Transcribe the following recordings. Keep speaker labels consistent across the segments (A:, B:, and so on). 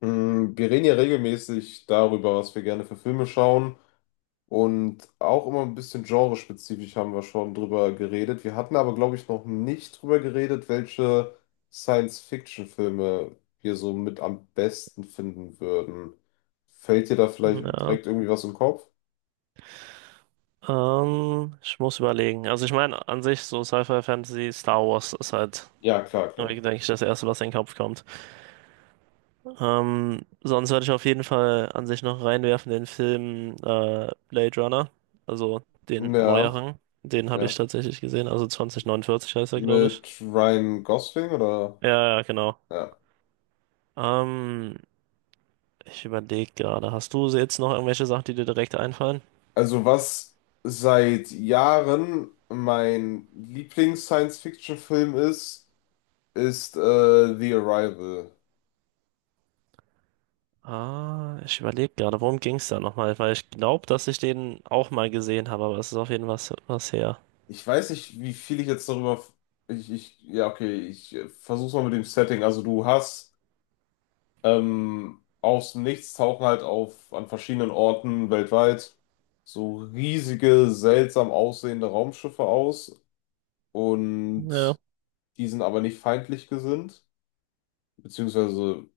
A: Wir reden ja regelmäßig darüber, was wir gerne für Filme schauen. Und auch immer ein bisschen genrespezifisch haben wir schon drüber geredet. Wir hatten aber, glaube ich, noch nicht drüber geredet, welche Science-Fiction-Filme wir so mit am besten finden würden. Fällt dir da vielleicht
B: Ja.
A: direkt irgendwie was im Kopf?
B: Ich muss überlegen. Also ich meine, an sich so Sci-Fi, Fantasy, Star Wars ist halt,
A: Ja, klar, klar.
B: denke ich, das Erste, was in den Kopf kommt. Sonst würde ich auf jeden Fall an sich noch reinwerfen den Film Blade Runner, also den
A: Ja,
B: neueren. Den habe ich
A: ja.
B: tatsächlich gesehen, also 2049 heißt er, glaube ich.
A: Mit Ryan Gosling oder?
B: Ja, ja, genau.
A: Ja.
B: Ähm, ich überlege gerade, hast du jetzt noch irgendwelche Sachen, die dir direkt einfallen?
A: Also was seit Jahren mein Lieblings-Science-Fiction-Film ist, ist The Arrival.
B: Ah, ich überlege gerade, worum ging es da nochmal? Weil ich glaube, dass ich den auch mal gesehen habe, aber es ist auf jeden Fall was, was her.
A: Ich weiß nicht, wie viel ich jetzt darüber... ja, okay, ich versuch's mal mit dem Setting. Also du hast aus dem Nichts tauchen halt auf an verschiedenen Orten weltweit so riesige, seltsam aussehende Raumschiffe aus, und
B: Ja,
A: die sind aber nicht feindlich gesinnt, beziehungsweise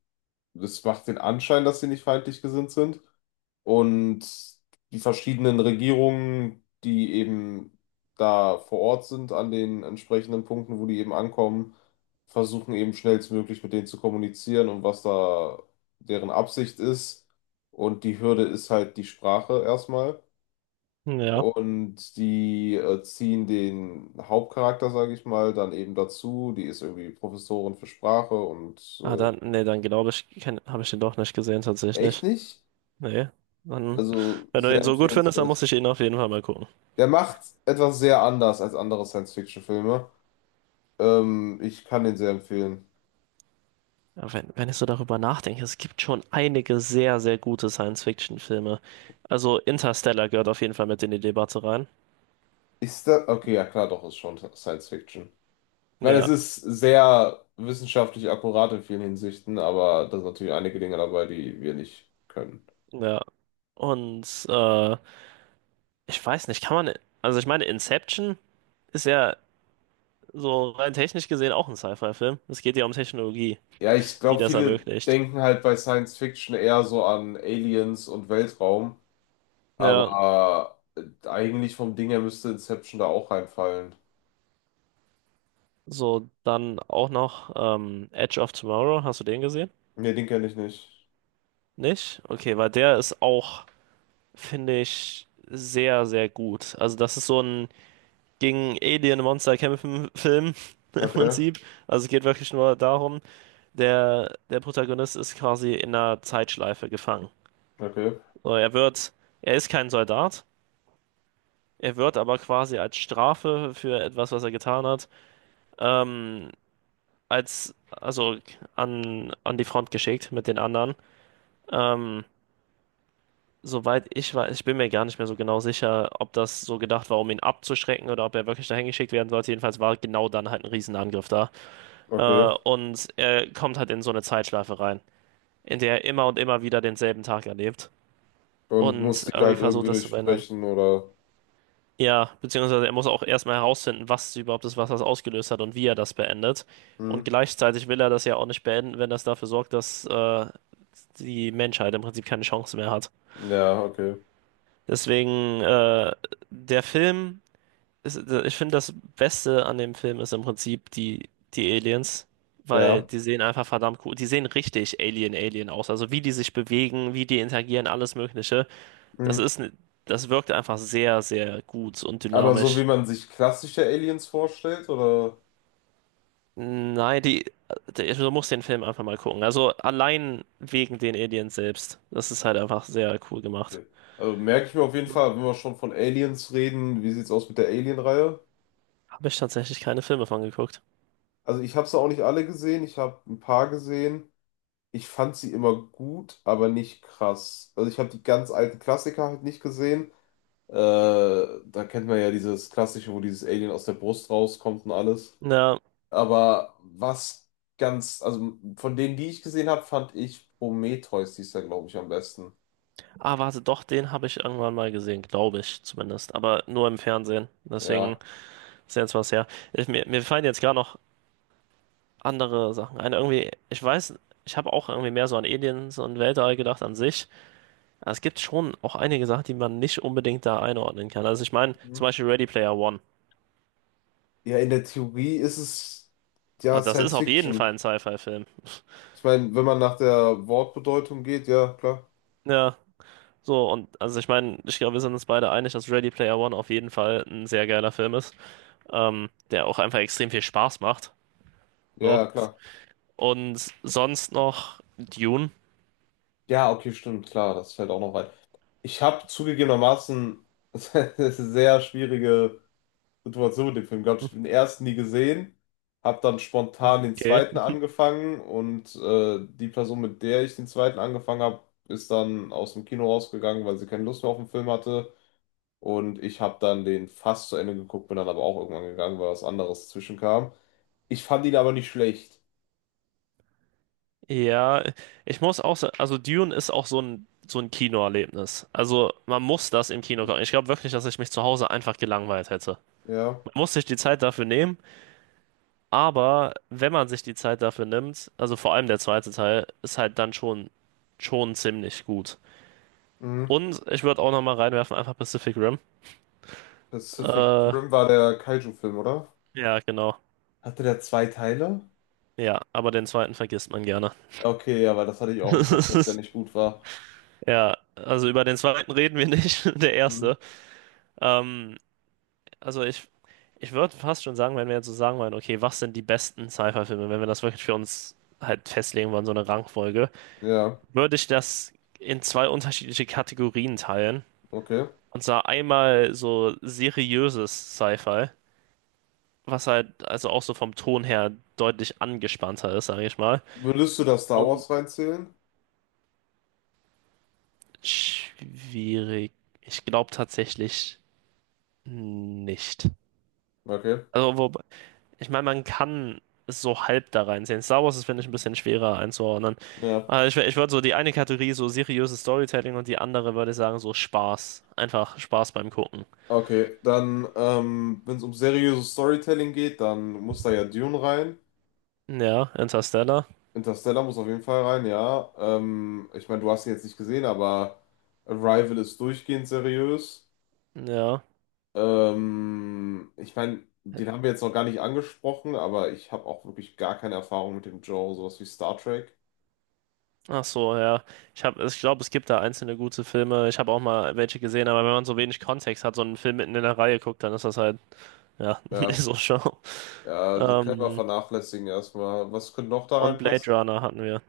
A: das macht den Anschein, dass sie nicht feindlich gesinnt sind. Und die verschiedenen Regierungen, die eben da vor Ort sind, an den entsprechenden Punkten, wo die eben ankommen, versuchen eben schnellstmöglich mit denen zu kommunizieren, und was da deren Absicht ist. Und die Hürde ist halt die Sprache erstmal.
B: ja.
A: Und die ziehen den Hauptcharakter, sage ich mal, dann eben dazu. Die ist irgendwie Professorin für Sprache und
B: Ah,
A: äh,
B: dann, nee, dann glaube ich, habe ich den doch nicht gesehen
A: echt
B: tatsächlich.
A: nicht?
B: Nee. Dann,
A: Also
B: wenn du
A: sehr
B: den so gut findest, dann
A: empfehlenswert.
B: muss ich ihn auf jeden Fall mal gucken.
A: Der macht etwas sehr anders als andere Science-Fiction-Filme. Ich kann den sehr empfehlen.
B: Ja, wenn ich so darüber nachdenke, es gibt schon einige sehr, sehr gute Science-Fiction-Filme. Also Interstellar gehört auf jeden Fall mit in die Debatte rein.
A: Ist das? Okay, ja klar, doch, ist schon Science-Fiction. Ich meine, es
B: Ja,
A: ist sehr wissenschaftlich akkurat in vielen Hinsichten, aber da sind natürlich einige Dinge dabei, die wir nicht können.
B: ja. Und ich weiß nicht, kann man, also ich meine, Inception ist ja so rein technisch gesehen auch ein Sci-Fi-Film. Es geht ja um Technologie,
A: Ja, ich
B: die
A: glaube,
B: das
A: viele
B: ermöglicht.
A: denken halt bei Science-Fiction eher so an Aliens und Weltraum,
B: Ja,
A: aber eigentlich vom Ding her müsste Inception da auch reinfallen.
B: so dann auch noch Edge of Tomorrow. Hast du den gesehen?
A: Nee, den kenne ich nicht.
B: Nicht? Okay, weil der ist auch, finde ich, sehr, sehr gut. Also das ist so ein gegen Alien-Monster kämpfen Film im
A: Okay,
B: Prinzip. Also es geht wirklich nur darum, der Protagonist ist quasi in einer Zeitschleife gefangen.
A: okay.
B: So, er ist kein Soldat. Er wird aber quasi als Strafe für etwas, was er getan hat, ähm, also an die Front geschickt mit den anderen. Ähm, soweit ich weiß, ich bin mir gar nicht mehr so genau sicher, ob das so gedacht war, um ihn abzuschrecken oder ob er wirklich dahin geschickt werden sollte. Jedenfalls war genau dann halt ein Riesenangriff da. Äh,
A: Okay.
B: und er kommt halt in so eine Zeitschleife rein, in der er immer und immer wieder denselben Tag erlebt
A: Und muss
B: und
A: die
B: irgendwie
A: halt
B: versucht,
A: irgendwie
B: das zu verändern.
A: durchsprechen oder.
B: Ja, beziehungsweise er muss auch erstmal herausfinden, was überhaupt das Wasser ausgelöst hat und wie er das beendet. Und
A: Hm.
B: gleichzeitig will er das ja auch nicht beenden, wenn das dafür sorgt, dass die Menschheit im Prinzip keine Chance mehr hat.
A: Ja, okay.
B: Deswegen, der Film, ist, ich finde, das Beste an dem Film ist im Prinzip die Aliens, weil
A: Ja.
B: die sehen einfach verdammt cool, die sehen richtig Alien, Alien aus. Also wie die sich bewegen, wie die interagieren, alles Mögliche.
A: Hm.
B: Das ist, ne- das wirkt einfach sehr, sehr gut und
A: Aber so wie
B: dynamisch.
A: man sich klassische Aliens vorstellt, oder?
B: Nein, du musst den Film einfach mal gucken. Also allein wegen den Aliens selbst. Das ist halt einfach sehr cool gemacht.
A: Okay. Also merke ich mir auf jeden
B: Mhm.
A: Fall, wenn wir schon von Aliens reden, wie sieht's aus mit der Alien-Reihe?
B: Habe ich tatsächlich keine Filme von geguckt.
A: Also ich habe sie auch nicht alle gesehen, ich habe ein paar gesehen. Ich fand sie immer gut, aber nicht krass. Also ich habe die ganz alten Klassiker halt nicht gesehen. Äh, Da kennt man ja dieses klassische, wo dieses Alien aus der Brust rauskommt und alles.
B: Na,
A: Aber was ganz, also von denen, die ich gesehen habe, fand ich Prometheus, die ist, glaube ich, am besten.
B: ah, warte, doch, den habe ich irgendwann mal gesehen, glaube ich zumindest. Aber nur im Fernsehen. Deswegen
A: Ja.
B: ist jetzt was her. Mir fallen jetzt gar noch andere Sachen ein. Irgendwie, ich weiß, ich habe auch irgendwie mehr so an Aliens und Weltall gedacht an sich. Aber es gibt schon auch einige Sachen, die man nicht unbedingt da einordnen kann. Also ich meine,
A: Mhm.
B: zum Beispiel Ready Player One.
A: Ja, in der Theorie ist es ja
B: Also das ist
A: Science
B: auf jeden
A: Fiction.
B: Fall ein Sci-Fi-Film.
A: Ich meine, wenn man nach der Wortbedeutung geht, ja, klar.
B: Ja, so und also ich meine, ich glaube, wir sind uns beide einig, dass Ready Player One auf jeden Fall ein sehr geiler Film ist, der auch einfach extrem viel Spaß macht.
A: Ja,
B: So.
A: ja, klar.
B: Und sonst noch Dune.
A: Ja, okay, stimmt, klar, das fällt auch noch rein. Ich habe zugegebenermaßen sehr schwierige Situation mit dem Film gehabt. Ich habe den ersten nie gesehen, habe dann spontan den
B: Okay.
A: zweiten angefangen und die Person, mit der ich den zweiten angefangen habe, ist dann aus dem Kino rausgegangen, weil sie keine Lust mehr auf den Film hatte. Und ich habe dann den fast zu Ende geguckt, bin dann aber auch irgendwann gegangen, weil was anderes zwischenkam. Ich fand ihn aber nicht schlecht.
B: Ja, ich muss auch sagen, also Dune ist auch so ein Kinoerlebnis. Also man muss das im Kino gucken. Ich glaube wirklich, dass ich mich zu Hause einfach gelangweilt hätte.
A: Ja.
B: Man muss sich die Zeit dafür nehmen. Aber wenn man sich die Zeit dafür nimmt, also vor allem der zweite Teil, ist halt dann schon ziemlich gut.
A: Mhm.
B: Und ich würde auch nochmal reinwerfen, einfach Pacific Rim.
A: Pacific
B: Äh,
A: Rim war der Kaiju-Film, oder?
B: ja, genau.
A: Hatte der zwei Teile?
B: Ja, aber den zweiten vergisst man gerne.
A: Okay, ja, weil das hatte ich auch im Kopf, dass der nicht gut war.
B: Ja, also über den zweiten reden wir nicht, der
A: Mhm.
B: erste. Ähm, also ich würde fast schon sagen, wenn wir jetzt so sagen wollen, okay, was sind die besten Sci-Fi-Filme, wenn wir das wirklich für uns halt festlegen wollen, so eine Rangfolge,
A: Ja,
B: würde ich das in zwei unterschiedliche Kategorien teilen.
A: okay.
B: Und zwar einmal so seriöses Sci-Fi, was halt also auch so vom Ton her deutlich angespannter ist, sage ich mal.
A: Würdest du da Star
B: Und
A: Wars reinzählen?
B: schwierig. Ich glaube tatsächlich nicht.
A: Okay,
B: Also, wobei, ich meine, man kann es so halb da reinsehen. Star Wars ist, finde ich, ein bisschen schwerer einzuordnen.
A: ja.
B: Also ich würde so die eine Kategorie so seriöses Storytelling und die andere würde ich sagen so Spaß. Einfach Spaß beim Gucken.
A: Okay, dann, wenn es um seriöses Storytelling geht, dann muss da ja Dune rein.
B: Ja, Interstellar.
A: Interstellar muss auf jeden Fall rein, ja. Ich meine, du hast ihn jetzt nicht gesehen, aber Arrival ist durchgehend seriös.
B: Ja.
A: Ich meine, den haben wir jetzt noch gar nicht angesprochen, aber ich habe auch wirklich gar keine Erfahrung mit dem Genre, sowas wie Star Trek.
B: Ach so, ja. Ich glaube, es gibt da einzelne gute Filme. Ich habe auch mal welche gesehen, aber wenn man so wenig Kontext hat, so einen Film mitten in der Reihe guckt, dann ist das halt, ja, nicht
A: Ja,
B: so schlau.
A: ja, das können wir
B: Ähm,
A: vernachlässigen erstmal. Was könnte noch da
B: und
A: reinpassen?
B: Blade Runner hatten wir.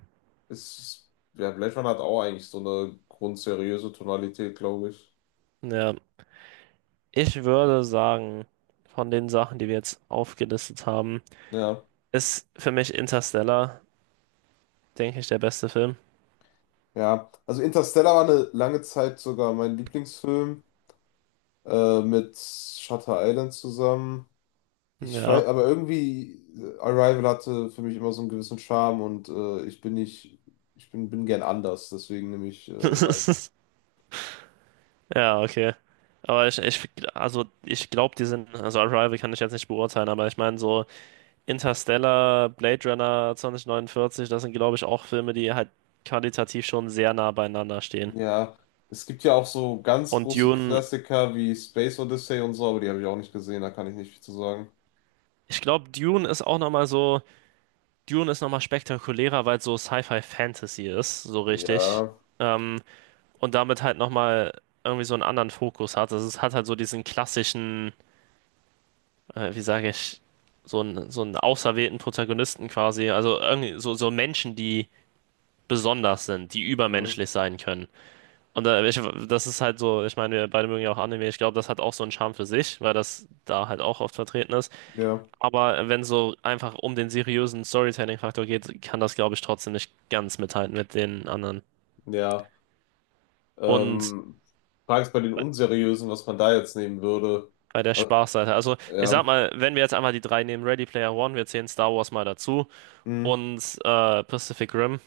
A: Ist, ja, Blade Runner hat auch eigentlich so eine grundseriöse Tonalität, glaube ich.
B: Ja. Ich würde sagen, von den Sachen, die wir jetzt aufgelistet haben,
A: Ja,
B: ist für mich Interstellar, denke ich, der beste Film.
A: ja. Also Interstellar war eine lange Zeit sogar mein Lieblingsfilm mit Shutter Island zusammen. Ich weiß,
B: Ja.
A: aber irgendwie Arrival hatte für mich immer so einen gewissen Charme und ich bin nicht, ich bin, bin gern anders, deswegen nehme ich Arrival.
B: Ja, okay. Aber also ich glaube, also Arrival kann ich jetzt nicht beurteilen, aber ich meine so. Interstellar, Blade Runner 2049, das sind, glaube ich, auch Filme, die halt qualitativ schon sehr nah beieinander stehen.
A: Ja, es gibt ja auch so ganz
B: Und
A: große
B: Dune,
A: Klassiker wie Space Odyssey und so, aber die habe ich auch nicht gesehen, da kann ich nicht viel zu sagen.
B: ich glaube, Dune ist auch nochmal so, Dune ist nochmal spektakulärer, weil es so Sci-Fi-Fantasy ist, so richtig.
A: Ja,
B: Ähm, und damit halt nochmal irgendwie so einen anderen Fokus hat. Also es hat halt so diesen klassischen, wie sage ich, so einen auserwählten Protagonisten quasi. Also irgendwie so Menschen, die besonders sind, die
A: mhm,
B: übermenschlich sein können. Und das ist halt so, ich meine, wir beide mögen ja auch Anime. Ich glaube, das hat auch so einen Charme für sich, weil das da halt auch oft vertreten ist.
A: ja.
B: Aber wenn so einfach um den seriösen Storytelling-Faktor geht, kann das, glaube ich, trotzdem nicht ganz mithalten mit den anderen.
A: Ja,
B: Und
A: ähm, frage ich bei den
B: bei,
A: Unseriösen, was man da jetzt nehmen würde.
B: bei der
A: Äh,
B: Spaßseite, also ich sag
A: Ja,
B: mal, wenn wir jetzt einmal die drei nehmen, Ready Player One, wir zählen Star Wars mal dazu
A: hm,
B: und Pacific Rim.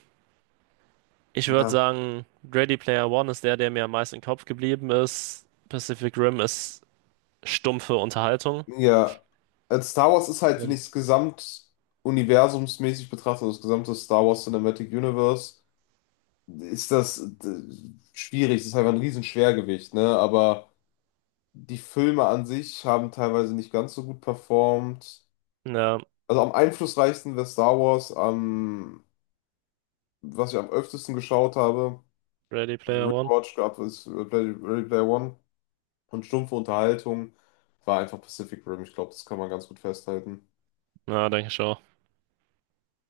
B: Ich würde
A: ja,
B: sagen, Ready Player One ist der, der mir am meisten im Kopf geblieben ist. Pacific Rim ist stumpfe Unterhaltung.
A: ja. Also Star Wars ist halt, wenn ich es gesamt universumsmäßig betrachte, also das gesamte Star Wars Cinematic Universe, ist das schwierig. Das ist einfach ein Riesenschwergewicht, ne? Aber die Filme an sich haben teilweise nicht ganz so gut performt.
B: Ja.
A: Also am einflussreichsten wäre Star Wars, am, was ich am öftesten geschaut habe.
B: Ready
A: Also
B: Player One?
A: Rewatch gab es Ready Player One, und stumpfe Unterhaltung war einfach Pacific Rim. Ich glaube, das kann man ganz gut festhalten.
B: Na, denke ich schon.